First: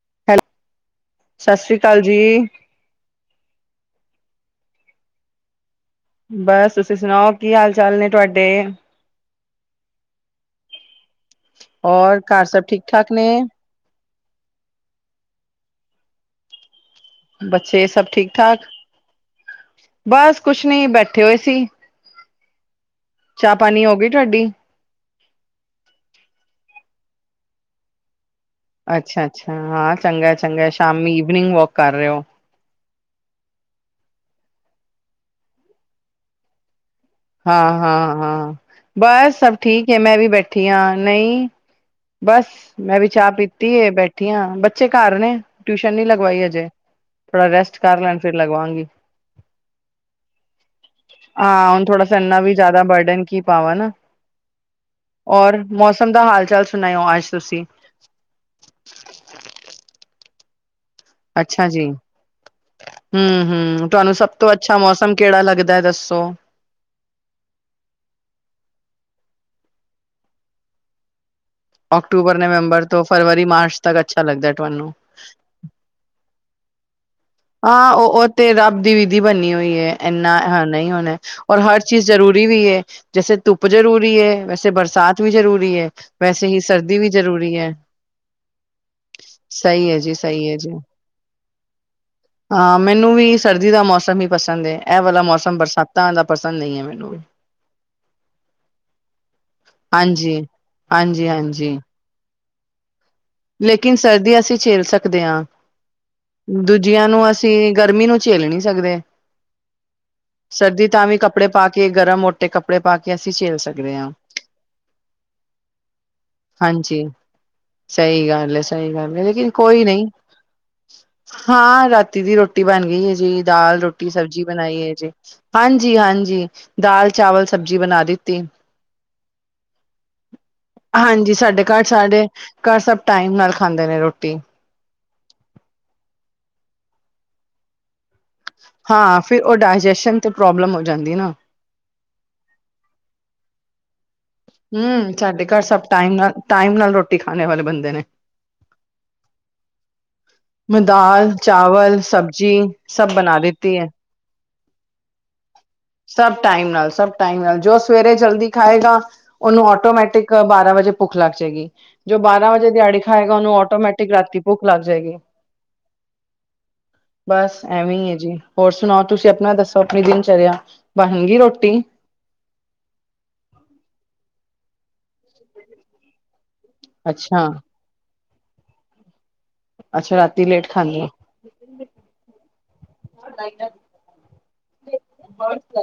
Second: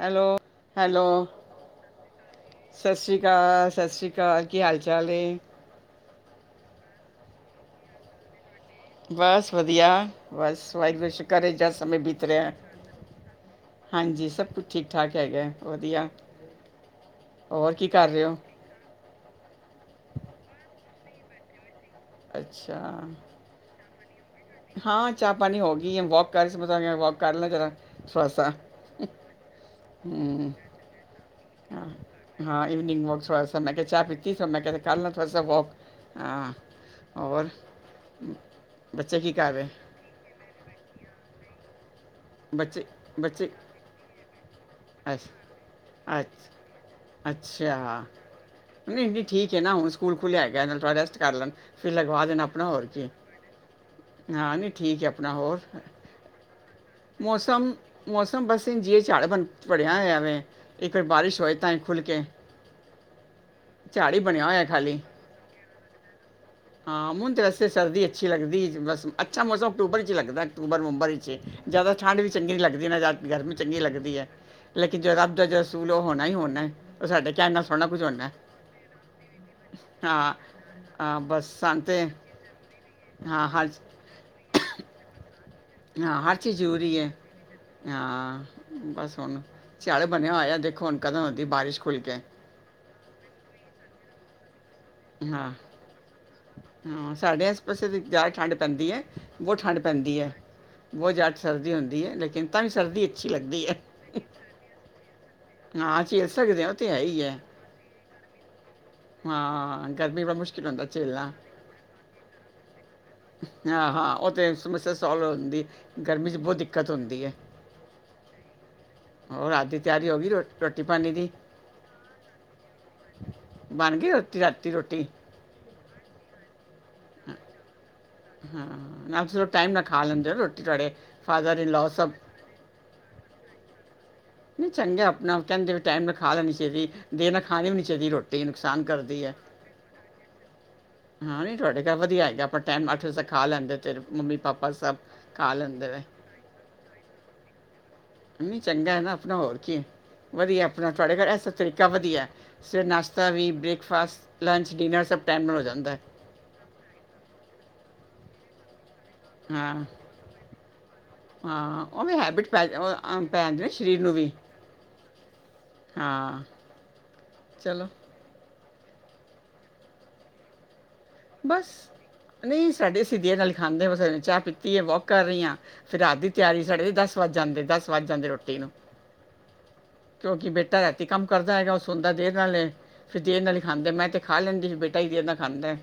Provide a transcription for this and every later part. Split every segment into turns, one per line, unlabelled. Hello hello
ਸਤਿ ਸ੍ਰੀ ਅਕਾਲ ਜੀ
ਸਤਿ ਸ਼੍ਰੀ ਅਕਾਲ ਸਤਿ ਸ਼੍ਰੀ ਅਕਾਲ ਕੀ ਹਾਲ ਚਾਲ ਏ
ਬਸ ਤੁਸੀਂ ਸੁਣਾਓ ਕੀ ਹਾਲ ਚਾਲ ਨੇ ਤੁਹਾਡੇ
ਬਸ ਵਧੀਆ ਬਸ ਵਾਹਿਗੁਰੂ ਦਾ ਸ਼ਕਰ ਏ, ਜਾਂ ਸਮੇਂ
ਔਰ
ਬੀਤ
ਘਰ
ਰਿਹਾ
ਸਭ ਠੀਕ ਠਾਕ ਨੇ
ਹਾਂਜੀ ਸਭ ਕੁਛ ਠੀਕ ਠਾਕ ਹੈਗਾ ਵਧੀਆ ਹੋਰ
ਬੱਚੇ
ਕੀ
ਸਭ
ਕਰ ਰਹੇ
ਠੀਕ
ਹੋ?
ਠਾਕ, ਬਸ ਕੁਛ ਨਈ ਬੈਠੇ ਹੋਏ ਸੀ
ਅੱਛਾ
ਚਾਹ ਪਾਣੀ ਹੋ ਗਈ ਤੁਹਾਡੀ
ਹਾਂ ਚਾਹ ਪਾਣੀ ਹੋ ਗਈ ਏ, ਵਾਕ ਕਰ ਸੀ, ਮੈਂ ਵਾਕ ਕਰ ਲਾਂ ਜ਼ਰਾ ਥੋੜਾ
ਅੱਛਾ, ਅੱਛਾ ਹਾਂ ਚੰਗਾ
ਹੂੰ
ਚੰਗਾ ਸ਼ਾਮੀ ਈਵਨਿੰਗ ਵਾਕ
ਹਾਂ।
ਕਰ ਰੇ ਓ
ਹਾਂ ਈਵਨਿੰਗ ਵਾਕ ਥੋੜਾ ਸਾ, ਮੇੈਂ ਕਿਹਾ ਚਾਹ ਪੀਤੀ ਸੋ ਮੈਂ ਕਿਹਾ ਕਰ ਲਾਂ ਥੋੜਾ ਸਾ ਵਾਕ ਹਾਂ ਹੋਰ
ਹਾਂ ਹਾਂ ਹਾਂ
ਬੱਚੇ ਕੀ
ਬਸ
ਕਰ
ਸਭ
ਰਹੇ
ਠੀਕ ਏ ਮੈਂ ਵੀ ਬੈਠੀ ਹਾਂ ਨਈ ਬਸ
ਬੱਚੇ
ਮੈਂ ਵੀ ਚਾਹ
ਬੱਚੇ
ਪੀਤੀ ਏ ਬੈਠ ਬੈਠੀ ਆਂ ਬੱਚੇ ਕੱਰ
ਅੱਛ
ਨੇ, ਟਿਊਸ਼ਨ ਨੀ ਲਗਵਾਈ
ਅੱਛ
ਹਜੇ
ਅੱਛਾ, ਨੀਂ-ਨੀਂ ਠੀਕ ਏ ਨਾ ਹੁਣ ਸਕੂਲ ਖੁੱਲ੍ਹਿਆ ਹੈਗੇ ਇਹ ਥੋੜ੍ਹਾ ਰੈਸਟ ਕਰ
ਹਾਂ ਹੁਣ
ਫਿਰ
ਥੋੜਾ ਸ
ਲਗਵਾ
ਇੰਨਾ
ਦੇਣਾ
ਵੀ
ਆਪਣਾ
ਜ਼ਿਆਦਾ
ਹੋਰ ਕੀ
ਬਰਡਨ ਪਾਵਾਂ ਨਾ
ਹਾਂ ਨੀ ਠੀਕ ਹੈ ਆਪਣਾ ਹੋਰ
ਬੰਦਾ ਹਾਲ-ਚਾਲ
ਮੌਸਮ-ਮੌਸਮ ਬਸ ਇੰਜਏ ਚਾੱੜ ਬਣ ਬਣਿਆ ਹੋਇਆ ਵੇ ਇੱਕ ਵਾਰ ਬਾਰਿਸ਼ ਹੋਏ
ਅੱਛਾ
ਤਾਂ ਹੀ
ਜੀ
ਖੁੱਲ ਕੇ
ਹੂੰ-ਹੂੰ,
ਝਾੜ
ਤੁਆਨੂੰ
ਹੀ
ਸਭ
ਬਣਿਆ
ਤੋਂ
ਹੋਇਆ
ਅੱਛਾ
ਖਾਲੀ
ਮੌਸਮ ਕਿਹੜਾ ਲੱਗਦਾ ਦੱਸੋ?
ਹਾਂ, ਹੂੰਣ ਤਾਂ ਵਸਤੇ ਸਰਦੀ ਅੱਛੀ ਲੱਦੀ ਬਸ ਅੱਛਾ ਮੌਸਮ ਅਕਤੂਬਰ ਚ ਲੱਗਦਾ ਅਕਤੂਬਰ, ਨਵੰਬਰ ਚ। ਜ਼ਿਆਦਾ ਠੰਡ ਵੀ
ਅਕਤੂਬਰ
ਚੰਗੀ ਨੀਂ
ਨਵੰਬਰ
ਲਗਦੀ ਨਾ
ਤੋਂ
ਜਿ਼ਆਦਾ
ਫਰਵਰੀ
ਗਰਮੀ
ਮਾਰਚ
ਚੰਗੀ
ਤੱਕ
ਲਗਦੀ
ਅੱਛਾ
ਹੈ
ਲੱਗਦਾ ਤੁਹਾਨੂੰ
ਲੇਕਿਨ ਜਦ ਰੱਬ ਦਾ ਅ ਸੂਲ ਉਹ ਹੋਣਾ ਹੀ ਹੋਣਾ ਉਹ ਸਾਡੇ ਕਹਿਣ ਨਾਲ ਸੋਹਣਾ
ਹਾਂ,
ਕੁਝ
ਉਹ-ਉਹ
ਹੋਣਾ ਹੈ।
ਤੇ ਰੱਬ ਦੀ ਵਿਧੀ ਬਣੀ ਹੋਈ ਏ
ਹਾਂ
ਇੰਨਾ ਨਈ ਹੋਣਾ
ਹਾਂ ਬਸ
ਔਰ ਹਰ
ਸਾਨੂੰ ਤੇ
ਚੀਜ਼ ਜ਼ਰੂਰੀ ਵੀ ਹੈ, ਜੈਸੇ
ਹਾਂ
ਧੁੱਪ
ਹਰ
ਜ਼ਰੂਰੀ ਹੈ ਵੈਸੇ ਬਰਸਾਤ ਵੀ ਜ਼ਰੂਰੀ ਹੈ
ਹਾਂ ਹਰ
ਵੈਸੇ
ਚੀਜ਼
ਹੀ
ਜ਼ਰੂਰੀ
ਸਰਦੀ
ਹੈ
ਵੀ ਜ਼ਰੂਰੀ ਏ।
ਹਾਂ
ਸਹੀ ਹੈ ਜੀ, ਸਹੀ ਹੈ ਜੀ।
ਕਦੋ ਹੂੰਦੀ ਬਾਰਿਸ਼ ਖੁੱਲ੍ਹ ਕੇ?
ਹਾਂ, ਮੈਨੂੰ ਵੀ ਸਰਦੀ ਦਾ ਮੌਸਮ ਈ ਪਸੰਦ ਏ ਇਹ ਵਾਲਾ
ਹਾਂ
ਮੌਸਮ ਬਰਸਾਤਾਂ ਦਾ ਪਸੰਦ ਨਈ ਏ ਮੈਨੂੰ ਵੀ।
ਵੈਸੇ ਤੇ ਜ਼ਿਆਦਾ ਠੰਡ ਪੈਂਦੀ ਹੈ, ਬਹੁਤ ਠੰਡ ਪੈਂਦੀ ਹੈ,
ਹਾਂਜੀ
ਬਹੁਤ ਜ਼ਿਆਦਾ ਸਰਦੀ
ਹਾਂਜੀ-ਹਾਂਜੀ
ਹੁੰਦੀ ਹੈ ਲੇਕਿਨ ਤਾਂ ਵੀ ਸਰਦੀ [unintelligible] ਹੈ
ਲੇਕਿਨ ਸਰਦੀ ਅਸੀਂ ਛੇਲ ਸਕਦੇ ਆ
ਹਾਂ ਝੇਲ ਸਕਦੇ ਹਾਂ ਉਹ ਤਾਂ ਹੈ
ਦੂਜਿਆਂ
ਹੀ
ਨੂੰ
ਹੈ
ਅਸੀਂ ਗਰਮੀ ਨੂੰ ਝੇਲ ਨੀ ਸਕਦੇ,
ਹਾਂ ਗਰਮੀ ਬੜਾ ਮੁਸ਼ਕਿਲ ਹੁੰਦਾ
ਸਰਦੀ ਤਾਂ ਵੀ
ਝੇਲਣਾ
ਕੱਪੜੇ ਪਾ ਕੇ ਗਰਮ, ਮੋਟੇ ਕੱਪੜੇ ਪਾ ਕੇ ਅਸੀਂ ਝੇਲ ਸਕਦੇ ਹਾਂ
ਹਾਂ-ਹਾਂ, ਉਹ ਤਾਂ ਸਮੱਸਿਆ ਸੋਲਵ ਹੁੰਦੀ ਗਰਮੀ ਬੋਹਤ ਦਿੱਕਤ ਹੁੰਦੀ ਏ।
ਸਈ ਗੱਲ ਏ, ਸਹੀ ਗੱਲ ਏ ਲੇਕਿਨ
ਰਾਤ ਦੀ
ਕੋਈ ਨੀ
ਤਿਆਰੀ ਹੋ ਗਈ ਰੋ- ਰੋਟੀ ਪਾਣੀ ਦੀ
ਹਾਂ, ਰਾਤੀ ਦੀ ਰੋਟੀ ਬਣ ਗਈ ਏ ਜੀ ਦਾਲ,
ਬਣ ਗਈ
ਰੋਟੀ, ਸਬਜ਼ੀ
ਰਾਤੀ
ਬਣਾਈ ਏ
ਰੋਟੀ
ਜੀ। ਹਾਂਜੀ-ਹਾਂਜੀ, ਦਾਲ, ਚਾਵਲ, ਸਬਜ਼ੀ ਬਣਾ ਦਿੱਤੀ।
ਹਾਂ, ਨਾਲ ਚਲ ਟਾਈਮ ਨਾਲ ਖਾ ਲੈਂਦੇ ਹੋ ਰੋਟੀ ਤੁਹਾਡੇ
ਹਾਂਜੀ
ਫਾਦਰ
ਸਾਡੇ ਘਰ
ਇਨਲੋ ਸਭ
ਸਾਡੇ ਘਰ ਸਭ ਟਾਈਮ ਨਾਲ ਖਾਂਦੇ ਨੇ ਰੋਟੀ।
ਨੀਂ ਚੰਗਾ ਆਪਣਾ ਕਹਿੰਦੇ ਟਾਈਮ ਨਾਲ ਖਾ ਲੈਣੀ ਚਾਹੀਦੀ ਦੇ ਨਾਲ ਖਾਣੀ ਵੀ ਨਹੀਂ ਚਾਹੀਦੀ ਰੋਟੀ ਨੁਕਸਾਨ
ਹਾਂ,
ਕਰਦੀ ਹੈ
ਫਿਰ ਉਹ ਡਾਇਜੈਸ਼ਨ ਤੇ ਪ੍ਰੋਬਲਮ ਹੋ ਜਾਂਦੀ ਨਾ।
ਹਾਂ ਨਹੀਂ ਤੁਹਾਡੇ ਘਰ ਵਧੀਆ ਹੈਗਾ ਆਪ ਟੈਮ ਅੱਠ ਵਜੇ ਤਕ ਖਾ ਲੈਂਦੇ ਤੇ
ਹੂੰ, ਸਾਡੇ ਘਰ ਸਭ ਟਾਈਮ ਨਾਲ ਟਾਈਮ ਨਾਲ ਰੋਟੀ ਖਾਣੇ ਵਾਲੇ ਬੰਦੇ ਨੇ।
ਚੰਗਾ ਏ ਨਾ ਆਪਣਾ ਹੋਰ ਕੀ ਵਧੀਆ
ਮੈਂ
ਆਪਣਾ ਤੁਹਾਡੇ ਘਰ
ਦਾਲ,
ਇਹ ਸਭ ਤਰੀਕਾ
ਚਾਵਲ,
ਵਧੀਆ ਏ।
ਸਬਜ਼ੀ
ਸਵੇਰੇ
ਸਭ
ਨਾਸ਼ਤਾ
ਬਣਾ
ਵੀ
ਦਿੱਤੀ ਹੈ।
ਬ੍ਰੇਕਫਾਸਟ, ਲੰਚ, ਡਿਨਰ ਸਭ ਟਾਈਮ ਨਾਲ ਹੋ ਜਾਂਦਾ।
ਸਭ ਟਾਈਮ ਨਾਲ, ਸਭ ਟਾਈਮ ਨਾਲ ਜੋ ਸਵੇਰੇ ਜਲਦੀ ਖਾਏਗਾ ਉਹਨੂੰ
ਹਾਂ
ਆਟੋਮੈਟਿਕ ਬਾਰਾਂ ਵਜੇ ਭੁੱਖ ਲੱਗ ਜਾਏਗੀ।
ਹਾਂ ਉਹ
ਜੋ
ਵੀ ਹੈਬਿਟ
ਬਾਰਾਂ
ਪੈ
ਵਜੇ
ਉਹ,
ਦਿਹਾੜੀ
ਅਮ,
ਖਾਏਗਾ
ਪੈ
ਉਹਨੂੰ
ਜਾਂਦੀ ਨਾ ਸਰੀਰ
ਆਟੋਮੈਟਿਕ
ਨੂੰ ਵੀ
ਰਾਤੀ ਪੁੱਖ ਲੱਗ ਜਾਏਗੀ।
ਹਾਂ।
ਬਸ
ਚਲੋ
ਐਵੇਂ ਈ ਹੈ ਜੀ ਹੋਰ ਸੁਣਾਓ ਤੁਸੀਂ ਆਪਣਾ ਦੱਸੋ ਆਪਣੀ ਦਿਨਚਰਿਆ?
ਬਸ ਨੀਂ ਸਾਡੇ ਸਧੀਆਂ ਨਾਲ ਖਾਂਦੇ ਨੇ ਚਾਹ ਪੀਤੀ ਹੈ ਵੋਕ ਕਰ ਰਈ ਆ। ਫਿਰ ਰਾਤ ਦੀ ਤਿਆਰੀ ਸੜੇ ਦਸ ਵੱਜ
ਅੱਛਾ
ਜਾਂਦੇ-ਦਸ ਵੱਜ ਜਾਂਦੇ ਰੋਟੀ ਨੂੰ।
ਅੱਛਾ ਰਾਤੀ
ਕਿਉਂਕਿ
ਲੇਟ
ਬੇਟਾ
ਖਾਂਦੇ
ਰਾਤੀ
ਹੋ
ਕੰਮ ਕਰਦਾ ਹੈਗਾ ਉਹ ਸੋਨਦਾ ਦੇਰ ਨਾਲ ਏ ਫਿਰ ਦੇ ਨਾਲ ਈ ਖਾਂਦਾ, ਮੈਂ ਤਾਂ ਖਾ ਲੈਂਦੀ ਬੇਟਾ ਹੀ ਦੇਰ ਨਾਲ ਖਾਂਦਾ।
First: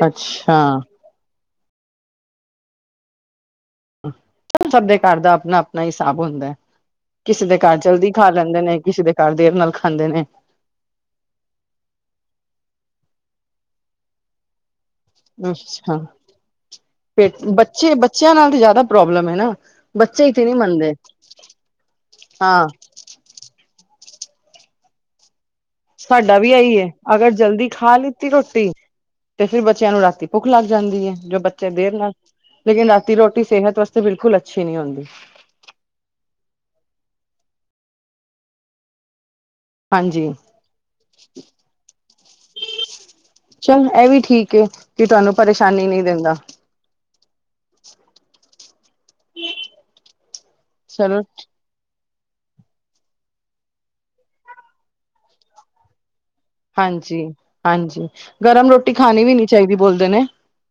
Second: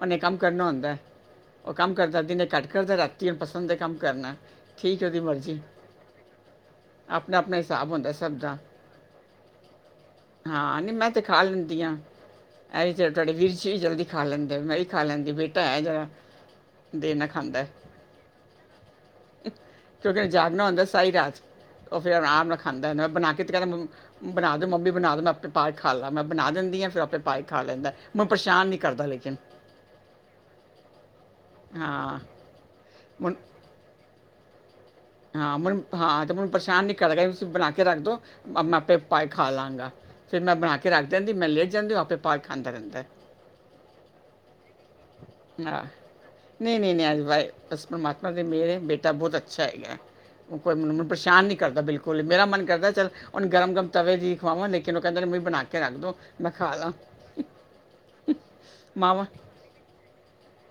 ਉਹਨੇ ਕੰਮ
ਅੱਛਾ
ਕਰਨਾ ਹੁੰਦਾ, ਉਹ ਕੰਮ ਕਰਦਾ ਦਿਨੇ ਘੱਟ ਕਰਦਾ ਰਾਤੀ ਉਹਨੂੰ ਪਸੰਦ ਹੈ ਕੰਮ ਕਰਨਾ
ਸਭ-ਸਭ ਦੇ
ਠੀਕ ਹੈ
ਘਰ
ਉਹਦੀ
ਦਾ
ਮਰਜ਼ੀ
ਆਪਣਾ-ਆਪਣਾ ਹਿਸਾਬ ਹੁੰਦਾ ਹੈ।
ਆਪਣਾ
ਕਿਸੇ
ਆਪਣਾ
ਦੇ ਘਰ
ਹਿਸਾਬ
ਜਲਦੀ
ਹੁੰਦਾ
ਖਾ
ਸਭ ਦਾ
ਲੈਂਦੇ ਨੇ, ਕਿਸੇ ਦੇ ਘਰ ਦੇਰ ਨਾਲ ਖਾਂਦੇ ਨੇ।
ਹਾਂ, ਨਹੀਂ ਮੈਂ ਤੇ ਖਾ ਲੈਂਦੀ ਹਾਂ ਇਹ ਵੀ ਤੇ ਤੁਹਾਡੇ ਵੀਰਜੀ ਵੀ ਜਲਦੀ ਖਾ ਲੈਂਦੇ ਮੈਂ ਵੀਫ ਖਾ ਲੈਂਦੀ ਬੇਟਾ ਹੈ
ਅੱਛਾ
ਜਰਾ ਦੇਣਾ
ਪੇਟ
ਖਾਂਦਾ ਹੈ।
ਬੱਚੇ ਬੱਚਿਆਂ ਨਾਲ ਤੇ ਜ਼ਿਆਦਾ ਪ੍ਰੋਬਲਮ ਹੈ ਨਾ
ਕਿਉਂਕਿ
ਬੱਚੇ ਇਥੇ ਨਹੀਂ
ਜਾਗਣਾ ਹੁੰਦਾ
ਮੰਨਦੇ
ਸਾਰੀ ਰਾਤ ਉਹ ਫੇਰ ਆਰਾਮ ਨਾਲ
ਹਾਂ
ਖਾਂਦਾ ਹੈ ਨਾ ਬਣਾ ਕੇ ਤੇ ਕਹਿੰਦਾ ਬਣਾ ਦੇ ਮੰਮੀ ਬਣਾ ਦੇ ਮੈਂ ਆਪ ਪਾ ਕੇ ਖਾ ਲਾ ਮੈਂ
ਸਾਡਾ
ਬਣਾ
ਵੀ ਇਹੀ
ਦਿੰਦੀ
ਹੈ
ਹ ਫਿਰ ਆਪੇ
ਅਗਰ
ਪਾਏ ਖਾ
ਜਲਦੀ
ਲੈਂਦਾ ਮੈਂ
ਲਿੱਤੀ
ਪਰੇਸ਼ਾਨ
ਰੋਟੀ
ਨਹੀਂ ਕਰਦਾ ਲੇਕਿਨ
ਤੇ ਫਿਰ ਬੱਚਿਆਂ ਨੂੰ ਰਾਤੀ ਭੁੱਖ ਲੱਗ ਜਾਂਦੀ ਹੈ ਜੋ ਬੱਚੇ ਦੇਰ ਨਾਲ
ਹਾਂ
ਲੇਕਿਨ ਰਾਤੀ
ਮਨ
ਰੋਟੀ ਸਿਹਤ ਵਾਸਤੇ ਬਿਲਕੁਲ ਅੱਛੀ ਨਹੀਂ ਹੁੰਦੀ
ਹਾਂ ਮੈਨੂੰ ਹਾਂ ਤੇ ਮੈਨੂੰ ਪਰੇਸ਼ਾਨ ਨੀ ਕਰੇਗਾ ਤੁਸੀਂ ਬਣਾ ਕੇ ਰੱਖ ਦਓ ਮੈਂ ਆਪੇ ਪਾਏ ਖਾ ਲਾਂਗਾ
ਹਾਂਜੀ
ਫਿਰ ਮੈਂ ਬਣਾ ਕੇ ਰੱਖ ਦਿੰਦੀ ਮੈਂ ਲੇਟ ਜਾਂਦੀ ਆਪੇ ਪਾ ਕੇ ਖਾਂਦਾ ਰਹਿੰਦਾ
ਚੱਲ ਇਹ ਵੀ ਠੀਕ ਏ ਕਿ ਤੁਹਾਨੂੰ
ਹਾਂ
ਪਰੇਸ਼ਾਨੀ ਨਹੀ ਦਿੰਦਾ
ਨਹੀਂ ਨਹੀਂ ਨਹੀਂ ਅੱਜ ਬਾਈ ਬਸ ਪਰਮਾਤਮਾ ਦੀ ਮਿਹਰ ਏ ਬੇਟਾ ਬਹੁਤ ਅੱਛਾ ਹੈਗਾ ਉਹ ਕੋਈ ਮੈਨੂੰ
ਚਲੋ
ਪਰੇਸ਼ਾਨ ਨੀ ਕਰਦਾ ਬਿਲਕੁਲ ਮੇਰਾ ਮਨ ਕਰਦਾ ਚੱਲ ਹੁਣ ਗਰਮ ਗਰਮ ਤਵੇ ਦੀ ਖਵਾਵਾਂ ਲੇਕਿਨ ਉਹ ਕਹਿੰਦੇ ਮੇਰੀ ਬਣਾ ਕੇ ਰੱਖ ਦੋ ਮੈਂ ਖਾ ਲਾਂ।
ਹਾਂਜੀ ਹਾਂਜੀ ਗਰਮ ਰੋਟੀ ਖਾਣੀ
ਮਾਵਾਂ
ਵੀ ਨਹੀਂ ਚਾਹੀਦੀ ਬੋਲਦੇ ਨੇ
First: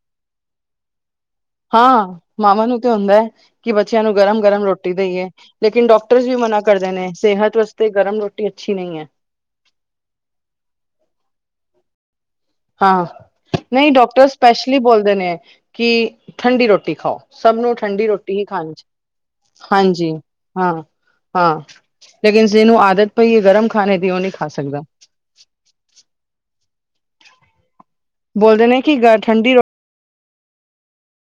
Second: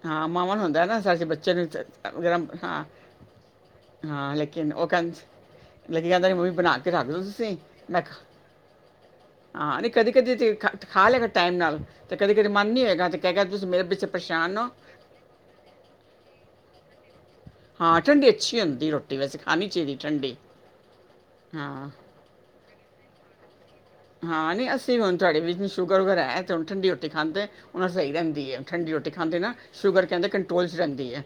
ਹਾਂ ਮਾਵਾਂ ਨੂੰ ਹੁੰਦਾ ਨਾ ਸਾਡੇ ਬੱਚੇ ਨੂੰ ਤ
ਹਾਂ
ਗਰਮ
ਮਾਵਾਂ ਨੂੰ
ਹਾਂ,
ਤੇ ਹੁੰਦਾ ਹੈ ਕਿ ਬੱਚਿਆਂ ਨੂੰ
ਹਾਂ
ਗਰਮ ਗਰਮ
ਲੇਕਿਨ ਉਹ
ਰੋਟੀ
ਕਹਿੰ
ਦੇਈਏ ਲੇਕਿਨ ਡਾਕਟਰਜ਼
ਕਹਿੰਦਾ
ਵੀ
ਨਹੀਂ ਮੰਮੀ
ਮਨਾ
ਬਣਾ ਕੇ
ਕਰਦੇ
ਰੱਖ
ਨੇ
ਦੋ ਤੁਸੀਂ
ਸਿਹਤ ਵਾਸਤੇ
ਮੈਂ ਖ
ਗਰਮ ਰੋਟੀ ਅੱਛੀ ਨਹੀਂ ਹੈ।
ਹਾਂ ਨਹੀਂ ਕਦੀ ਕਦੀ ਤੇ ਖਾ ਲਏਗਾ ਟਾਈਮ ਨਾਲ ਤੇ ਕਦੀ ਕਦੀ ਮਨ ਨਹੀਂ
ਹਾਂ
ਹੋਏਗਾ ਤੇ ਕਹੇਗਾ ਤੁਸੀਂ ਮੇਰੇ
ਨਹੀਂ
ਪਿੱਛੇ
ਡਾਕਟਰ
ਪਰੇਸ਼ਾਨ ਹੋ।
ਸਪੈਸ਼ਲੀ ਬੋਲਦੇ ਨੇ ਕਿ ਠੰਡੀ ਰੋਟੀ ਖਾਓ ਸਭ ਨੂੰ
ਹਾਂ
ਠੰਡੀ ਰੋਟੀ ਹੀ
ਅੱਛੀ
ਖਾਣੀ
ਹੁੰਦੀ ਰੋਟੀ ਵੈਸੇ ਖਾਣੀ
ਚਾਹੀਦੀ
ਚਾਹੀਦੀ
ਹਾਂਜੀ
ਠੰਡੀ।
ਹਾਂ ਹਾਂ ਲੇਕਿਨ ਜਿਹਨੂੰ ਆਦਤ ਪਈ ਹੈ। ਗਰਮ ਖਾਣੇ ਦੀ ਉਹ ਨਹੀਂ ਖਾ
ਹਾਂ
ਸਕਦਾ
ਅਸੀਂ ਹੁਣ ਤੁਹਾਡੇ ਵਿੱਚ ਸ਼ੂਗਰ ਵਗੈਰਾ ਹੈ। ਤੇ ਹੁਣ ਠੰਡੀ ਰੋਟੀ ਖਾਂਦੇ ਹੁਣ ਸਹੀ ਰਹਿੰਦੀ ਹੈ
ਬੋਲਦੇ ਨੇ
ਠੰਡੀ
ਕਿ ਗ
ਰੋਟੀ ਖਾਂਦੇ ਨਾ
ਠੰਡੀ ਰੋਟੀ
ਸ਼ੂਗਰ ਕਹਿੰਦੇ ਕੰਟਰੋਲ ਚ ਰਹਿੰਦੀ ਹੈ।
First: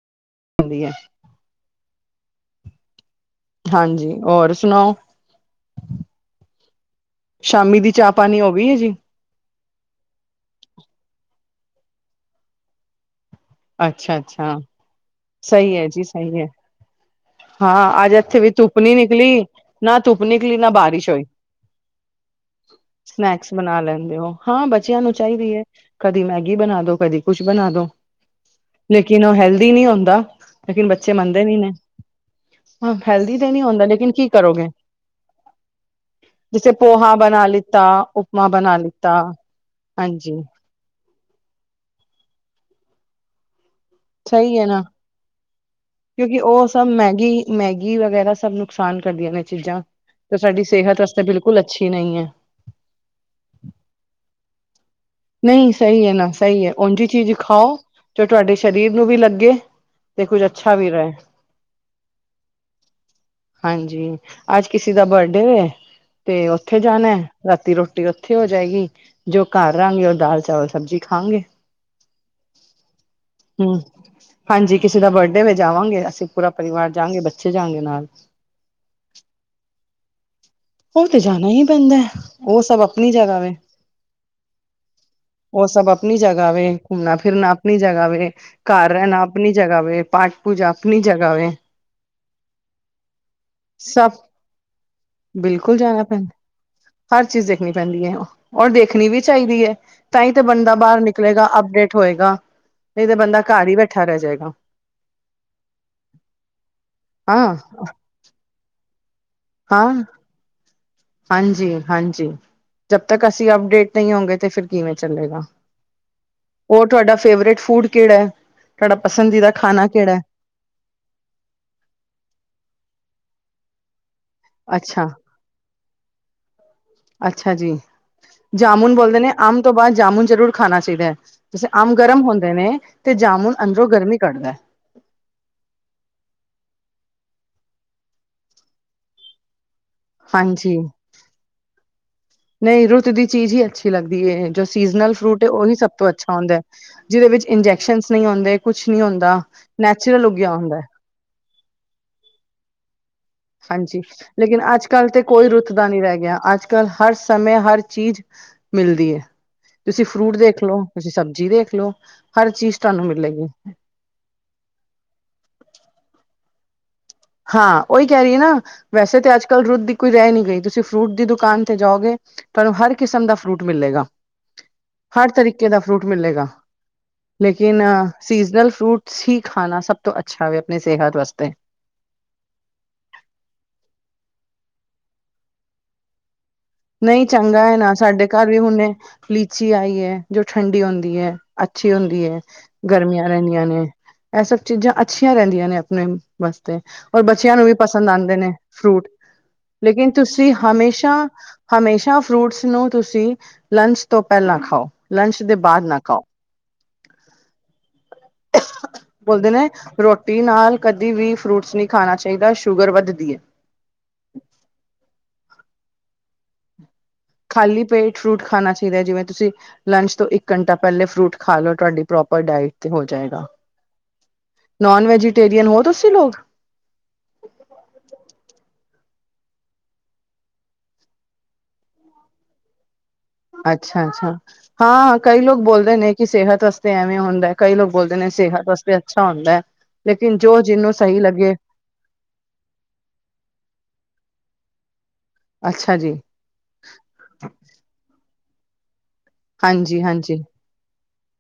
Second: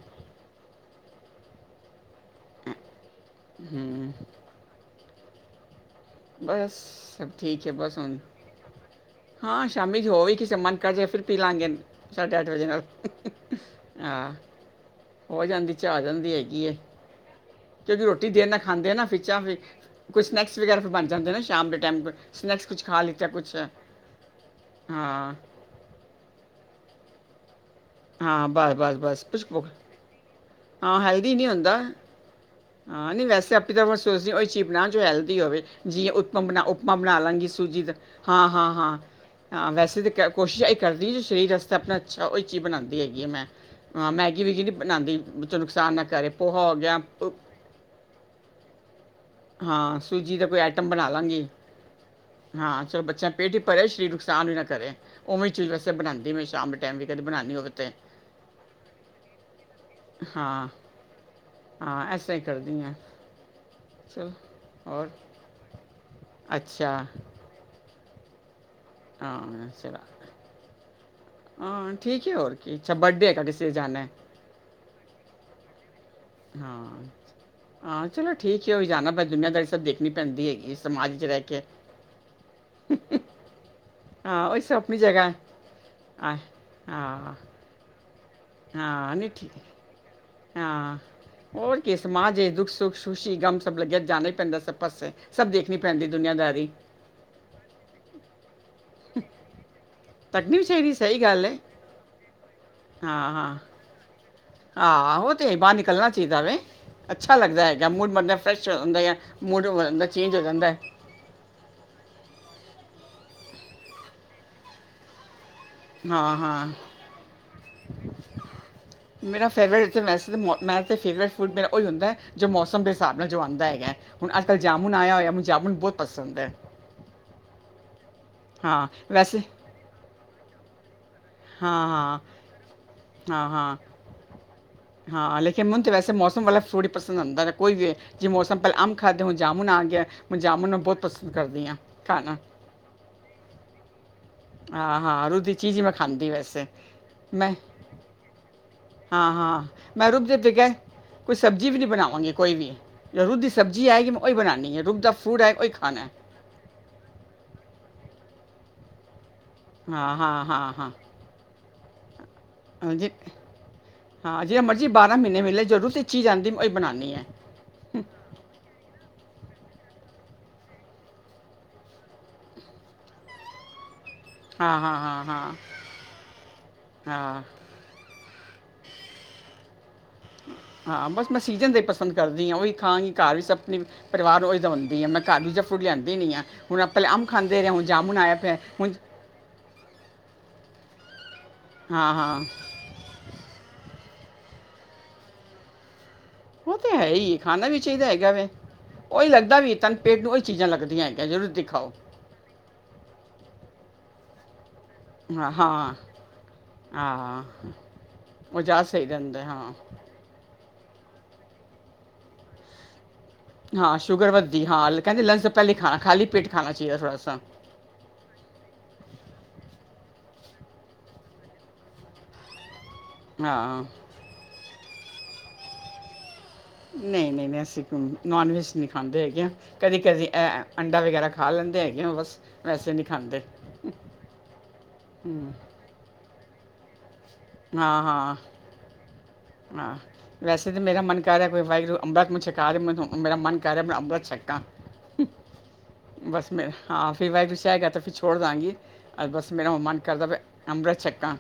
ਹੁੰਦੀ ਹੈ।
ਹ
ਹਾਂਜੀ ਹੋਰ ਸੁਣਾਓ
ਬਸ ਸਭ ਠੀਕ ਹੈ
ਸ਼ਾਮੀ ਦੀ
ਬਸ
ਚਾਹ
ਹੁਣ
ਪਾਣੀ ਹੋ ਗਈ ਹੈ ਜੀ
ਹਾਂ ਸ਼ਾਮੀ ਜੇ ਹੋਵੇ ਕਿਸੇ ਮਨ ਕਰ ਜੇ ਫਿਰ ਪੀ ਲਾਂਗੇ ਸਾਢੇ ਅੱਠ ਵਜੇ ਨਾਲ
ਅੱਛਾ
ਹਾਂ
ਅੱਛਾ
ਹੋ ਜਾਂਦੀ
ਸਹੀ ਹੈ
ਚਾਹ ਆ
ਜੀ
ਜਾਂਦੀ
ਸਹੀ ਹੈ
ਹੈਗੀ ਕਿਉਂਕਿ
ਹਾਂ ਅੱਜ
ਰੋਟੀ
ਇੱਥੇ
ਦੇਰ
ਵੀ
ਨਾਲ
ਧੁੱਪ
ਖਾਂਦੇ
ਨੀ
ਆ ਨਾ ਫਿਰ ਚਾਹ
ਨਿਕਲੀ
ਫਿਰ
ਨਾ ਧੁੱਪ
ਕੋਈ
ਨਿਕਲੀ
ਸਨੈਕਸ
ਨਾ
ਵਗੈਰਾ ਫਿਰ ਬਣ
ਬਾਰਿਸ਼
ਜਾਂਦੇ ਨਾ ਸ਼ਾਮ ਦੇ ਟਾਈਮ ਸਨੈਕਸ ਕੁਝ ਖਾ ਲਿੱਤਾ ਕੁਝ
ਸਨੈਕਸ ਬਣਾ ਲੈਂਦੇ ਹੋ ਹਾਂ ਬੱਚਿਆਂ ਨੂੰ
ਹਾਂ
ਚਾਹੀਦੀ ਹੈ ਕਦੀ ਮੈਗੀ ਬਣਾ ਦੋ ਕਦੀ ਕੁਛ ਬਣਾ ਦੋ।
ਹਾਂ ਬਸ ਬਸ ਬਸ
ਲੇਕਿਨ ਉਹ
ਪੁੁਛ ਲੋ
ਹੈਲਦੀ ਨਹੀਂ ਹੁੰਦਾ ਲੇਕਿਨ
ਹਾਂ
ਬੱਚੇ
ਹੈਲਦੀ
ਮੰਨਦੇ
ਨਹੀਂ
ਨੀ ਨੇ
ਹੁੰਦਾ ਹਾਂ ਨਹੀਂ
ਹੈਲਦੀ ਤੇ
ਵੈਸੇ ਆਪੇ ਤਾਂ
ਹੁੰਦਾ
ਮੈ
ਲੇਕਿਨ ਕੀ
ਸੋਚਦੀ ਹੋ ਉਹ ਇਹ ਚੀਜ਼
ਕਰੋਗੇ
ਬਣਾ ਜੋ ਹੈਲਦੀ ਹੋਵੇ ਜੀ ਉਤਪਮ ਬਣਾ
ਜਿਸੇ
ਉਪਮਾਂ
ਪੋਹਾ
ਬਣਾ ਲਾਂਗੀ ਸੂਜੀ
ਲਿੱਤਾ
ਦਾ
ਉਪਮਾ
ਹਾਂ ਹਾਂ
ਬਣਾ
ਹਾਂ
ਲਿੱਤਾ
ਹਾਂ ਵੈਸੇ ਤਾਂ
ਹਾਂਜੀ
ਕੋਸ਼ਿਸ਼ ਇੱਕ ਕਰਦੀ ਜੋ ਸਰੀਰ ਵਾਸਤੇ ਆਪਣਾ ਅੱਛਾ ਉਹ ਚੀਜ਼ ਬਣਾਉਦੀ ਹੈਗੀ ਮੈਂ ਹਾਂ ਮੈਗੀ
ਸਹੀ
ਵੈਗੀ
ਹੈ
ਨੀ
ਨਾ
ਬਣਾਉਂਦੀ ਬਈ ਚਲੋ ਨੁਕਸਾਨ ਦਾ ਘਰ ਏ
ਕਿਉਂਕਿ ਉਹ
ਪੋਹਾ ਹੋ
ਸਭ
ਗਿਆ
ਮੈਗੀ ਮੈਗੀ ਵਗੈਰਾ ਸਭ ਨੁਕਸਾਨ ਕਰਦੀਆਂ ਨੇ ਚੀਜ਼ਾਂ
ਹਾਂ
ਤੇ
ਸੂਜੀ ਦਾ ਕੋਈ
ਸਾਡੀ
ਆਈਟਮ
ਸਿਹਤ
ਬਣਾ
ਵਾਸਤੇ
ਲਾਂਗੀ
ਬਿਲਕੁਲ ਅੱਛੀ ਨਹੀਂ ਹੈ।
ਹਾਂ ਚਲੋ ਬੱਚਿਆਂ ਪੇਟ ਹੀ ਭਰੇ ਸ਼ਰੀਰ ਨੂੰ ਨੁਕਸਾਨ ਵੀ ਨਾ ਕਰੇ ਉਵੇਂ ਹੀ ਚੀਜ਼
ਨਹੀਂ
ਵੈਸੇ
ਸਹੀ ਹੈ ਨਾ
ਬਣਾਉਂਦੀ ਮੈਂ
ਸਹੀ ਹੈ
ਸ਼ਾਮ ਦੇ ਟਾਈਮ
ਉਂਝ
ਵੀ
ਈ
ਕਦੇ
ਚੀਜ਼
ਬਣਾਉਣੀ ਹੋਵੇ
ਖਾਓ
ਤੇ
ਜੋ ਤੁਹਾਡੇ ਸਰੀਰ ਨੂੰ ਵੀ ਲੱਗੇ ਤੇ ਕੁੱਝ
ਹਾਂ
ਅੱਛਾ ਵੀ ਰਹੇ
ਹਾਂ ਐਸਾ ਤਰਾਂ ਹੀ ਕਰਦੀ ਆ
ਹਾਂਜੀ ਅੱਜ ਕਿਸੇ ਦਾ ਬਰਡੇ ਵੇ ਤੇ ਉੱਥੇ
ਅੱਛਾ
ਜਾਣਾ ਰਾਤੀ ਰੋਟੀ ਉੱਥੇ ਹੋ ਜਾਏਗੀ ਜੋ
ਹਾਂ
ਘਰ ਰਹਾਂਗੇ ਉਹ ਦਾਲ ਚਾਵਲ ਸਬਜ਼ੀ ਖਾਂਗੇ।
ਹਾਂ ਠੀਕ ਹੈ ਹੋਰ ਕੀ ਅੱਛਾ ਬਰਡੇ ਹੈਗਾ ਕਿਸੇ ਦੇ
ਹੂੰ
ਜਾਨਾ
ਹਾਂਜੀ ਕਿਸੇ ਦਾ ਬਰਡੇ ਵੇ ਜਾਵਾਂਗੇ ਅਸੀਂ ਪੂਰਾ ਪਰਿਵਾਰ
ਹਾਂ
ਜਾਵਾਂਗੇ ਬੱਚੇ ਜਾਵਗੇ ਨਾਲ
ਹਾਂ ਚਲੋ ਠੀਕ ਹੈ ਉਹੀ ਜਾਣਾ ਬਸ ਦੁਨੀਆਂਦਾਰੀ ਸਭ ਦੇਖਣੀ ਪੈਂਦੀ ਹੈਗੀ ਇਸ
ਉਹ ਤੇ ਜਾਣਾ ਹੀ ਪੈਂਦਾ ਐ ਉਹ ਸਭ ਆਪਣੀ ਜਗ੍ਹਾ ਵੇ
ਹਾਂ ਉਹ ਸਭ ਆਪਣੀ ਜਗ੍ਹਾ ਹੈ
ਉਹ ਸਭ ਆਪਣੀ
ਆ
ਜਗ੍ਹਾ ਵੇ ਘੁੰਮਣਾ
ਹਾਂ
ਫਿਰਨਾ ਆਪਣੀ ਜਗਾ ਵੇ ਘਰ
ਹਾਂ
ਰਹਿਣਾ
ਨਹੀਂ
ਆਪਣੀ
ਠੀਕ ਹੈ।
ਜਗਾ ਵੇ ਪ
ਹਾਂ ਹੋਰ ਕਿ ਸਮਾਜ ਦੇ ਦੁੱਖ ਸੁੱਖ ਸੁੁਸ਼ੀ ਗਮ ਸਭ ਲੱਗਿਆ ਜਾਣਾ ਹੀ ਪੈਂਦਾ ਸਬ ਪਾਸੇ ਸਭ ਦੇਖਣੀ
ਬਿਲਕੁਲ ਜਾਣਾ
ਪੈਂਦੀ
ਪੈਂਦਾ
ਦੁਨੀਆਂਦਾਰੀ
ਹਰ ਚੀਜ਼ ਦੇਖਣੀ ਪੈਂਦੀ ਐ ਔਰ ਦੇਖਣੀ ਵੀ ਚਾਹੀਦੀ ਐ ਤਾਂ ਹੀ ਤੇ
ਤੱਕਣੀ ਵੀ
ਬੰਦਾ
ਚਾਹੀਦੀ
ਬਾਹਰ
ਸਹੀ ਗੱਲ
ਨਿਕਲੇਗਾ
ਹੈ
ਅਪਡੇਟ ਹੋਏਗਾ ਨਹੀਂ ਤਾਂ ਬੰਦਾ ਘਰ ਹੀ ਬੈਠਾ ਰਹਿ ਜਾਏਗਾ
ਹਾ ਉਹ ਤੇ ਹੈ ਬਾਹਰ ਨਿਕਲਣਾ ਚਾਹੀਦਾ ਵ ਅੱਛਾ
ਹਾਂ
ਲੱਗਦਾ ਹੈਗਾ ਮੂਡ ਮਾੜਾ ਜਾ ਫਰੈਸ਼ ਹੁੰਦਾ ਆ [unintelligible] ਮੂਡ ਹੋ
ਹਾਂ
ਜਾਂਦਾ ਚੇਂਜ ਹੋ ਜਾਂਦਾ ਐ
ਹਾਂਜੀ ਹਾਂਜੀ ਜਦ ਤੱਕ ਅਸੀਂ ਅਪਡੇਟ ਨਹੀਂ ਹੋਗੇ ਤੇ ਫਿਰ ਕਿਵੇਂ ਚੱਲੇਗਾ
ਹਾਂ ਹਾਂ
ਹੋਰ ਤੁਹਾਡਾ ਫੇਵਰੇਟ ਫੂਡ ਕਿਹੜਾ ਐ ਤੁਹਾਡਾ
ਮੇਰਾ
ਪਸੰਦੀਦਾ ਖਾਣਾ
ਫੇਵਰੇਟ ਤੇ
ਕਿਹੜਾ ਐ
ਵੈਸੇ ਮੈਂ [unintelligible] ਤੇ ਫੇਵਰੇਟ ਫੂਡ ਮੇਰਾ ਉਹੀ ਹੁੰਦਾ ਐ ਜੋ ਮੌਸਮ ਦੇ ਹਿਸਾਬ ਨਾਲ ਜੋ ਆਉਂਦਾ ਹੈਗਾ ਹੁਣ ਅੱਜ ਕੱਲ ਜਾਮੁਣ
ਅੱਛਾ
ਆਇਆ ਹੋਇਆ ਮਨੂੰ [unintelligible] ਜਾਮੁਣ ਬਹੁਤ ਪਸੰਦ ਐ
ਅੱਛਾ ਜੀ
ਹਾਂ
ਜਾਮੁਨ ਬੋਲਦੇ ਨੇ
ਵੈਸੇ
ਅਮ ਤੋਂ ਬਾਅਦ ਜਾਮੁਨ ਜ਼ਰੂਰ ਖਾਣਾ ਚਾਹੀਦੈ ਸੈ
ਹਾਂ
ਅਮ
ਹਾਂ
ਗਰਮ ਹੁੰਦੇ ਨੇ ਤੇ
ਹਾਂ
ਜਾਮੁਨ
ਹਾਂ
ਅੰਦਰੋਂ ਗਰਮੀ ਕੱਢਦਾ ਐ
ਹਾਂ ਲੇਕਿਨ ਮਨ ਤਾਂ ਵੈਸੇ ਮੌਸਮ ਵਾਲਾ ਫਰੂਟ ਹੀ ਪਸੰਦ ਆਂਦਾ ਕੋਈ ਵੀ ਹੋਏ ਜੇ ਮੌਸਮ ਪਹਿਲਾਂ ਅੰਮ ਖਾਦੇ ਹੁਣ ਜਾਮੁਣ ਆ ਗਿਆ ਮੈਂ ਜਾਮੁਨ
ਹਾਂਜੀ
ਨੂੰ ਬਹੁਤ ਪਸੰਦ ਕਰਦੀ ਆਂ ਖਾਣਾ
ਨਹੀਂ ਰੁੱਤ ਦੀ ਚੀਜ਼ ਹੀ ਅੱਛੀ ਲੱਗਦੀ ਏ ਜੋ ਸੀਜਨ
ਹਾਂ
ਨਾਲ
ਹਾਂ ਰੂਹ
ਫਰੂਟ
ਦੀ
ਉਹੀ
ਚੀਜ਼ ਹੀ
ਸਭ
ਮੈਂ
ਤੋਂ
ਖਾਂਦੀ
ਅੱਛਾ ਹੁੰਦਾ ਐ
ਵੈਸੇ
ਜਿਹਦੇ ਵਿੱਚ
ਮੈਂ
ਇੰਜੈਕਸ਼ਨ ਨਹੀਂ ਹੁੰਦੇ ਕੁਛ ਨ
ਹਾਂ
ਹੁੰਦਾ
ਹਾਂ ਮੈਂ ਰੂਹ
ਨੈਚੁਰਲ
ਦੇ
ਉੱਗਿਆ
ਬਗੈਰ
ਹੁੰਦੈ
ਕੋਈ ਸਬਜ਼ੀ ਵੀ ਨਹੀਂ ਬਣਾਵਾਂਗੇ ਕੋਈ ਵੀ ਜਾਂ ਰੁੱਤ ਦੀ ਸਬਜ਼ੀ
ਹਾਂਜੀ
ਆਏਗੀ ਮੈਂ ਉਹੀ ਬਣਾਣੀ ਏ ਰੁੱਤ ਦਾ ਫਰੂਟ ਆਏਗਾ ਉਹੀ ਖਾਣਾ
ਗਿਆੱਜ [unintelligible] ਕ ਹਰ ਸਮੇਂ ਹਰ ਚੀਜ਼ ਮਿਲਦੀ ਐ ਤੁਸੀਂ
ਹਾਂ
ਫਰੂਟ
ਹਾਂ
ਦੇਖ
ਹਾਂ
ਲੋ
ਹਾਂ
ਤੁਸੀਂ ਸਬਜ਼ੀ ਦੇਖ ਲਓ ਹਰ ਚੀਜ਼ ਤੁਹਾਨੂੰ
ਹਾਂਜੀ
ਮਿਲੇਗੀ
ਹਾਂ ਜਿਵੇਂ ਮਰਜ਼ੀ ਬਾਰਾਂ ਮਹੀਨੇ ਮਿਲੇ ਜਰੂਰ [unintelligible] ਤਾਂਹੀ ਚੀਜ਼ ਆਂ ਮੈ ਉਹ ਇਹ ਬਣਾਨੀ ਐ
ਹਾਂ ਉਹੀ ਕਹਿ ਰਹੀ ਐ ਨਾ ਵੈਸੇ ਤਾਂ ਅੱਜ ਕੱਲ੍ਹ ਰੁੱਦ ਦੀ ਕੋਈ ਰਹਿ ਨੀ ਗਈ ਤੁਸੀਂ ਫਰੂਟ ਦੀ ਦੁਕਾਨ ਤੇ ਜਾਓਗੇ ਤੁਹਾਨੂੰ ਹਰ ਕਿਸਮ ਦਾ ਫਰੂਟ ਮਿਲੇਗਾ
ਹਾਂ ਹਾਂ ਹਾਂ
ਹਰ
ਹਾਂ
ਤਰੀਕੇ ਦਾ ਫਰੂਟ ਮਿਲੇਗਾ
ਹਾਂ
ਲੇਕਿਨ ਅ ਸੀਜਨਲ ਫਰੂਟਸ ਹੀ ਖਾਣਾ ਸਭ ਤੋਂ ਅੱਛਾ ਵੇ ਆਪਣੀ ਸਿਹਤ ਵਾਸਤੇ
ਸੰਦ ਕਰਦੀ ਹਾਂ ਉਹੀ ਖਾਂਗੀ ਘਰ ਵੀ ਆਪਣੇ ਪਰਿਵਾਰ ਹੋ ਦਾਉਂਦੀ ਆ ਘਰ ਵੀ ਦੂਜਾ ਫਰੂਟ ਲਿਆਂਦੀ ਨਹੀਂ ਆ ਹੁਣ ਪਹਿਲੇ ਆਮ
ਨਹੀਂ
ਖਾਂਦੇ
ਚੰਗਾ
ਰਹੇ
ਹੈ
ਹੁਣ
ਨਾ
ਜਾਮੁਣ
ਸਾਡੇ
ਆਇਆ
ਘਰ
ਪਿਆ
ਵੀ
ਹੁਣ
ਹੁਣੇ ਲੀਚੀ ਆਈ ਐ ਜੋ ਠੰਡੀ ਹੁੰਦੀ ਹੈ ਅੱਛੀ
ਹਾਂ
ਹੁੰਦੀ ਐ
ਹਾਂ
ਗਰਮੀਆਂ ਰਹਿੰਦੀਆਂ ਨੇ ਐਹ ਸਭ ਚੀਜ਼ਾਂ ਅੱਛੀਆਂ ਰਹਿੰਦੀਆਂ ਨੇ ਆਪਣੇ
ਉਹ
ਵਾਸਤੇ
ਤਾਂ ਹੈ
ਔਰ
ਹੀ ਐ
ਬੱਚਿਆਂ ਨੂੰ
ਖਾਣਾ ਵੀ ਚਾਹੀਦਾ
ਪਸੰਦ
ਹੈਗਾ
ਆਉਂਦੇ
ਵੈ
ਨੇ ਫਰੂਟ
ਉਹੀ ਲੱਗਦਾ ਵੀ ਤਨ
ਲੇਕਿਨ
ਪੇਟ ਨੂੰ ਉਹੀ ਚੀਜ਼ਾਂ ਲੱਗਦੀਆਂ ਹੈਗੀਆਂ ਜ ਦਿਖਾਓ
ਛਾ ਫਰੂਟਸ ਨੂੰ ਤੁਸੀਂ ਲੰਚ ਤੋਂ ਪਹਿਲਾਂ ਖਾਓ ਲੰਚ
ਹਾਂ
ਦੇ ਬਾਅਦ
ਹਾਂ
ਨਾ ਖਾਓ
ਹਾਂ ਉਹ ਜਾਦ ਸਹੀ ਰਹਿੰਦੇ
ਬੋਲਦੇ ਨੇ
ਹਾਂ
ਰੋਟੀ ਨਾਲ ਕਦੇ ਵੀ ਫਰੂਟਸ ਨਹੀਂ ਖਾਣਾ ਚਾਹੀਦਾ ਸ਼ੂਗਰ ਵੱਧਦੀ ਐ
ਹਾਂ ਸ਼ੂਗਰ ਵੱਧਦੀ ਹਾਂ ਕਹਿੰਦੇ ਲੰਚ ਤੋਂ ਪਹਿਲੇ ਖਾਣਾ ਖਾਲੀ ਪੇਟ ਖਾਣਾ ਚਾਹੀਦਾ ਥੋੜਾ ਸਾ
ਖਾਲੀ ਪੇਟ ਫਰੂਟ ਖਾਣਾ ਚਾਹੀਦਾ ਜਿਵੇਂ ਤੁਸੀਂ ਲੰਚ ਤੋਂ ਇੱਕ ਘੰਟਾ ਪਹਿਲੇ ਫਰੂਟ ਖਾ ਲਓ ਤੁਹਾਡੀ ਪ੍ਰੋਪਰ ਡਾਇਟ ਤੇ ਹੋ ਜਾਏਗਾ
ਹਾਂ
ਨੋਨ ਵੈਜੀਟੇਰੀਅਨ ਹੋ ਤੁਸੀਂ ਲੋਕ
ਨਹੀਂ ਨਹੀਂ ਨਹੀਂ ਅਸੀਂ [unintelligible] ਨੋਨ ਵੈਜ ਨਹੀਂ ਖਾਂਦੇ ਹੈਗੇ ਹਾਂ ਕਦੀ ਕਦੀ ਐ ਅੰਡਾ ਵਗੈਰਾ ਖਾ ਲੈਂਦੇ ਹੈਗੇ ਬਸ ਵੈਸੇ ਨਹੀਂ ਖਾਂਦੇ
ਅੱਛਾ ਅੱਛਾ ਹਾਂ ਕਈ
ਹਮ,
ਲੋਕ ਬੋਲਦੇ ਨੇ ਕਿ ਸਿਹਤ ਵਾਸਤੇ ਐਵੇਂ ਹੁੰਦਾ ਕਈ ਲੋਕ
ਹਾਂ
ਬੋਲਦੇ ਨੇ
ਹਾਂ
ਸਿਹਤ ਵਾਸਤੇ ਵੀ ਅੱਛਾ ਹੁੰਦਾ ਐ
ਹਾਂ ਵੈਸੇ ਤਾਂ ਮੇਰਾ ਮਨ ਕਰ ਰਿਹਾ ਕੋਈ ਵਾਹਿਗੁਰੂ ਅੰਮ੍ਰਿਤ ਮੁ ਛਕਾ ਰਹੇ ਮੈ ਮੇਰਾ ਮਨ ਕਰਹਿ ਰਿਹਾ ਮੈਂ ਅੰਮ੍ਰਿਤ ਛੱਕਾਂ
ਅੱਛਾ ਜੀ
ਬਸ ਮੈਂ ਹਾਂ ਫਿਰ ਵ [unintelligible] ਤਾਂ ਫਿਰ ਛੋੜ ਦਵਾਂਗੀ ਬਸ ਮੇਰਾ ਮਨ
ਹਾਂਜੀ
ਕਰਦਾ ਵ
ਹਾਂਜੀ
ਅੰਮ੍ਰਿਤ ਛੱਕਾ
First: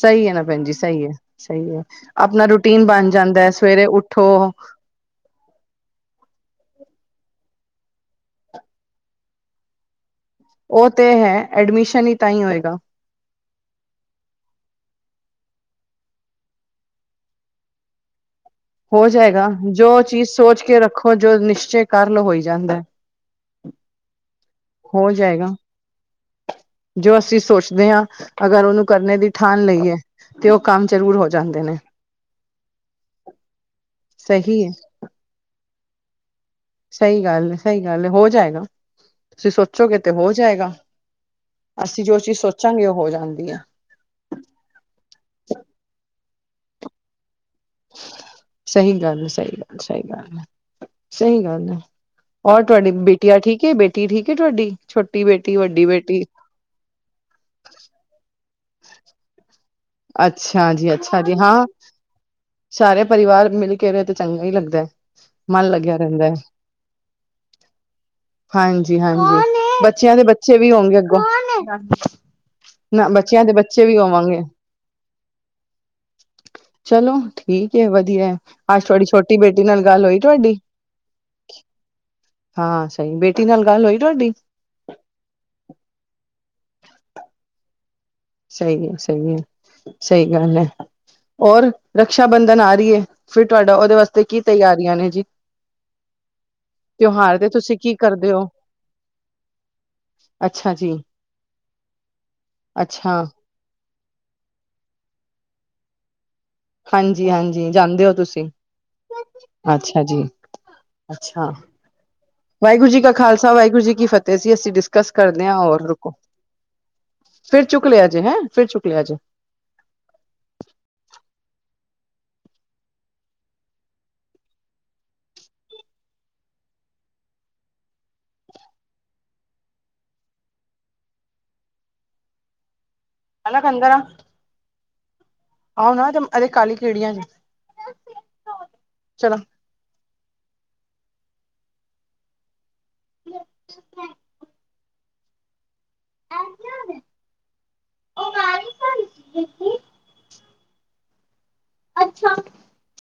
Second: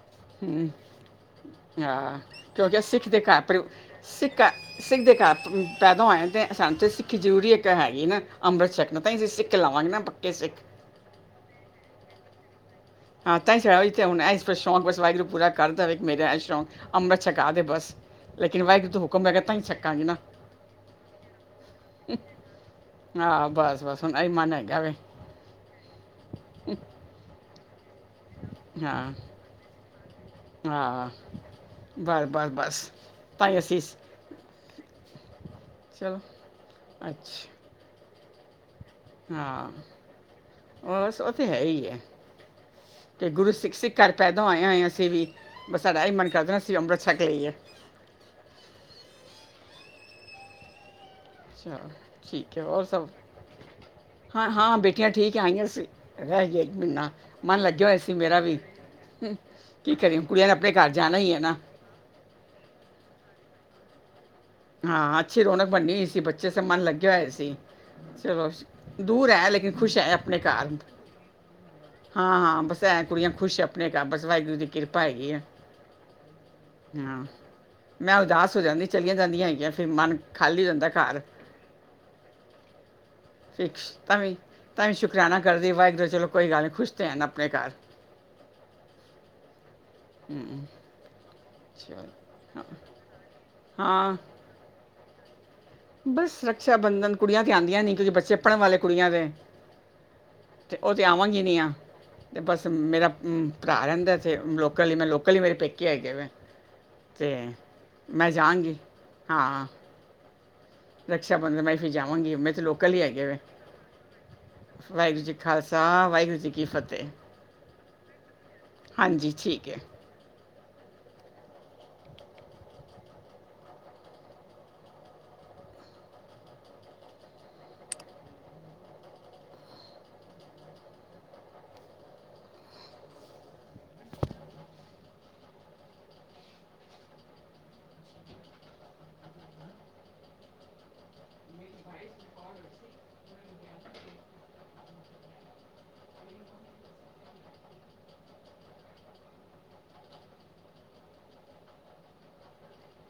ਸਹੀ ਹੈ ਨਾ ਭੈਣ ਜੀ ਸਹੀ ਹੈ ਸਹੀ ਹੈ
ਹਾਂ
ਆਪਣਾ
ਕਿਉਂਕਿ
ਰੂਟੀਨ
ਸਿੱਖ [unintelligible]
ਬਣ ਜਾਂਦਾ ਹੈ ਸਵੇਰੇ ਉੱਠੋ
ਸਿੱਖ ਸਿੱਖ ਦੇ ਘਰ ਪੈਦਾ ਹੋਏਆ ਤੇ ਸਾਨੂੰ ਤਾਂ ਸਿੱਖ ਜ਼ਰੂਰੀ ਇੱਕ ਹੈਗੀ ਨਾ ਅੰਮ੍ਰਿਤਸਰ ਨੂੰ ਤਾਂ ਅਸੀਂ ਸਿੱਖ ਲਾਵਾਂਗੇ ਨਾ ਕੇ ਸਿੱਖ
ਉਹ ਤੇ ਹੈ ਐਡਮਿਸ਼ਨ ਈ ਤਾਂ ਈ ਹੋਏਗਾ
ਹਾਂ ਤਾਂ [unintelligible] ਤਾਂ ਹੁਣਾ ਐ ਇਸ ਬਸ ਸ਼ੌਕ ਬਸ ਵਾਹਿਗੁਰੂ ਪੁਰਾ ਕਰ ਦੇਵੇ ਇੱਕ ਮੇਰਾ ਸ਼ੌਕ ਅੰਮ੍ਰਤ ਛਕਾ ਦੇ ਬਸ ਲੇਕਿਨ ਵਾਹਿਗੁਰੂ ਤੋਂ
ਹੋ
ਹੁਕਮ ਹੈਗਾ
ਜਾਏਗਾ
ਤਾਂ ਹੀ
ਜੋ
ਛਕਾਂਗੇ ਨਾ
ਚੀਜ਼ ਸੋਚ ਕੇ ਰੱਖੋ ਜੋ ਨਿਸ਼ਚੇ ਕਰ ਲ ਹੋਈ ਜਾਂਦਾ
ਹਾਂ ਬਸ ਬਸ ਹੁਣ ਇਹਈ ਮੰਨੇ
ਹੋ ਜਾਏਗਾ ਜੋ ਅਸੀਂ ਸੋਚਦੇ ਹਾਂ ਅਗਰ ਉਹਨੂੰ
ਹਾਂ
ਕਰਨੇ ਦੀ ਠਾਣ ਲਈ ਏ
ਹਾਂ ਬਸ ਬਸ ਬਸ ਤਾਈ ਅਸੀ
ਸਹੀ
ਚਲੋ
ਸਹੀ ਗੱਲ ਏ
ਅੱਛਾ
ਸਹੀ ਗੱਲ ਏ ਹੋ ਜਾਏਗਾ ਤੁਸੀਂ
ਹਾਂ
ਸੋਚੋਗੇ ਤੇ ਹੋ ਜਾਏਗਾ
ਬਸ ਉਹ ਤੇ ਹੈ ਹੀ ਹੈ
ਅਸੀਂ ਜੋ ਚੀਜ਼ ਸੋਚਾਂਗੇ ਉਹ ਹੋ
ਕਿ
ਜਾਂਦੀ
ਗੁਰੂ
ਏ
ਸਿੱਖ ਸਿੱਖ ਘਰ ਪੈਦਾ ਹੋਏ ਆਂ ਅਸੀਂ ਵੀ ਬਸ ਸਾਡਾ ਵੀ ਮਨ ਕਰਦਾ ਅਸੀਂ ਅੰਮ੍ਰਿਤ ਛੱਕ ਲਈਏ
ਸਹੀ ਗੱਲ ਸਹੀ ਗੱਲ ਸਹੀ ਗੱਲ ਏ ਸਹੀ ਗੱਲ ਏ
ਚਲੋ ਠੀਕ ਹੈ
ਹੋਰ ਤੁਹਾਡੀ
ਸਭ
ਬਿਟੀਆ ਠੀਕ ਐ ਬੇਟੀ ਠੀਕ ਐ
ਹਾਂ
ਤੁਹਾਡੀ
ਹਾਂ ਬੇਟੀਆਂ
ਛੋਟੀ
ਠੀਕ
ਬੇਟੀ
ਆਈਆਂ
ਵੱਡੀ
ਸੀ
ਬੇਟੀ
ਰਹਿ ਜੇ ਇੱਕ ਮਹੀਨਾ ਮਨ ਲੱਗਿਆ ਹੋਇਆ ਸੀ ਮੇਰਾ ਵੀ ਕੀ ਕਰਿਓ ਕੁੜੀਆਂ ਨੇ ਆਪਣੇ
ਅੱਛਾ
ਘਰ
ਜੀ
ਜਾਣਾ
ਅੱਛਾ
ਈ
ਜੀ
ਏ ਨਾ
ਹਾਂ ਸਾਰੇ ਪਰਿਵਾਰ ਮਿਲ ਕੇ ਰ ਤੇ ਚੰਗਾ ਹੀ ਲੱਗਦਾ ਹੈ
ਹਾਂ ਅੱਛੀ ਰੌਣਕ
ਮਨ
ਬਣਨੀ
ਲੱਗਿਆ
ਹੋਈ ਸੀ
ਰਹਿੰਦਾ ਹੈ
ਬੱਚੇ ਸ ਮਨ ਲੱਗਿਆ ਹੋਇਆ ਸੀ ਚਲੋ
ਹਾਂਜੀ
ਦੂਰ ਐ ਲੇਕਿਨ
ਹਾਂਜੀ
ਖੁਸ਼ ਐ
ਬੱਚਿਆਂ ਦੇ
ਆਪਣੇ
ਬੱਚੇ ਵੀ
ਘਰ
ਹੋਣਗੇ ਅੱਗੋਂ
ਹਾਂ ਹਾਂ ਬਸ ਐਂ
ਨਾ
ਕੁੜੀਆਂ
ਬੱਚਿਆਂ ਦੇ
ਖੁਸ਼
ਬੱਚੇ
ਆਪਣੇ
ਵੀ
ਘਰ ਬਸ
ਹੋਵਾਂਗੇ
ਵਾਹਿਗੁਰੂ ਦੀ ਕਿਰਪਾ ਹੈਗੀ ਐ
ਚਲੋ ਠੀਕ ਐ
ਮੈਂ
ਵਧੀਆ
ਉਦਾਸ ਹੋ
ਅੱਜ
ਜਾਂਦੀ
ਥੋਡੀ
ਚਲੀਆਂ
ਛੋਟੀ ਟੀ
ਜਾਂਦੀਆਂ
ਬੇਟੀ
ਹੈਗੀਆਂ
ਨਾਲ
ਫਿਰ
ਗੱਲ
ਮਨ
ਹੋਈ ਤੁਹਾਡੀ
ਖਾਲੀ ਹੋ ਜਾਂਦਾ ਘਰ
ਹਾਂ ਸਹੀ ਬੇਟੀ ਨਾਲ
ਫਿਰ
ਗੱਲ ਹੋਈ
ਤਾਂ
ਤੁਹਾਡੀ
ਵੀ ਤਾਂ ਵੀਂ ਸ਼ੁਕਰਾਨਾ ਕਰਦੀ ਵਾਹਿਗ ਚਲੋ ਜੀ ਗੱਲ ਨਹੀਂ ਖੁਸ਼ ਤਾਂ ਹਨ ਆਪਣੇ ਘਰ
ਸਹੀ ਏ ਸਹੀ ਏ ਸਹੀ ਗੱਲ ਐ
ਹਮ,
ਹੋਰ
ਚਲੋ
ਰਕਸ਼ਾ ਬੰਧਨ
ਹਾਂ,
ਆ ਰਿਹਾ ਹੈ ਫਿਰ ਤੁਹਾਡਾ ਉਹਦੇ
ਹਾਂ
ਵਾਸਤੇ ਕੀ ਤਿਆਰੀਆਂ ਨੇ ਜੀ
ਬਸ ਰਕਸ਼ਾ ਬੰਧਨ
ਤਿਉਹਾਰ
ਕੁੜੀਆਂ ਤੇ
ਤੁਸੀਂ
ਆਉਂਦੀਆਂ
ਕੀ
ਨਹੀਂ ਕਿਉਂਕਿ
ਕਰਦੇ
ਬੱਚੇ
ਹੋ
ਪੜ੍ਹਨ ਵਾਲੇ ਕੁੜੀਆਂ ਦੇ
ਅੱਛਾ ਜੀ
[unintelligible] ਅਤੇ ਬਸ ਮੇਰਾ
ਅੱਛਾ
ਭਰਾ ਰਹਿੰਦਾ ਇਥੇ ਲੋਕਲੀ ਮੈਂ ਲੋਕਲ ਈ ਮੇਰੇ ਪੇਕੇ ਹੈਗੇ ਨੇ ਮੈਂ
ਹਾਂਜੀ ਹਾਂਜੀ ਜਾਂਦੇ ਓ ਤੁਸੀਂ
ਜਾਵਾਂਗੀ ਹਾਂ
ਅੱਛਾ ਜੀ
ਰਕਸ਼ਾ
ਅੱਛਾ
ਬੰਧਨ ਮੈਂ ਫਿਰ ਜਾਵਾਂਗੀ ਮੈਂ ਤੇ
ਵਾਹਿਗੁਰੂ
ਲੋਕਲ ਹੀ
ਜੀ ਕਾ
ਹੈਗੇ ਵੇ
ਖਾਲਸਾ ਵਾਹਿਗੁਰੂ ਜੀ ਕੀ ਫ਼ਤਿਹ ਸੀ ਅਸੀਂ ਡਿਸਕਸ
ਵਾਹਿਗੁਰੂ ਜੀ ਕਾ
ਕਰਦੇ ਹਾਂ ਹੋਰ
ਖਾਲਸਾ
ਰੁਕੋ
[inaudible]
ਫਿਰ ਚੁੱਕ ਲਿਆ ਜੇ ਹੈ ਫਿਰ ਚੁੱਕ ਲਿਆ ਜੇ
ਹਾਂਜੀ ਠੀਕ ਐ
ਹੈਨਾ ਕੰ‌ ਗਰਮ ਆਓ ਨਾ ਤੇ ਅਰੇ ਕਾਹਲੀ ਕੀੜੀਆਂ ਜ ਚਲੋ ਅੱਛਾ।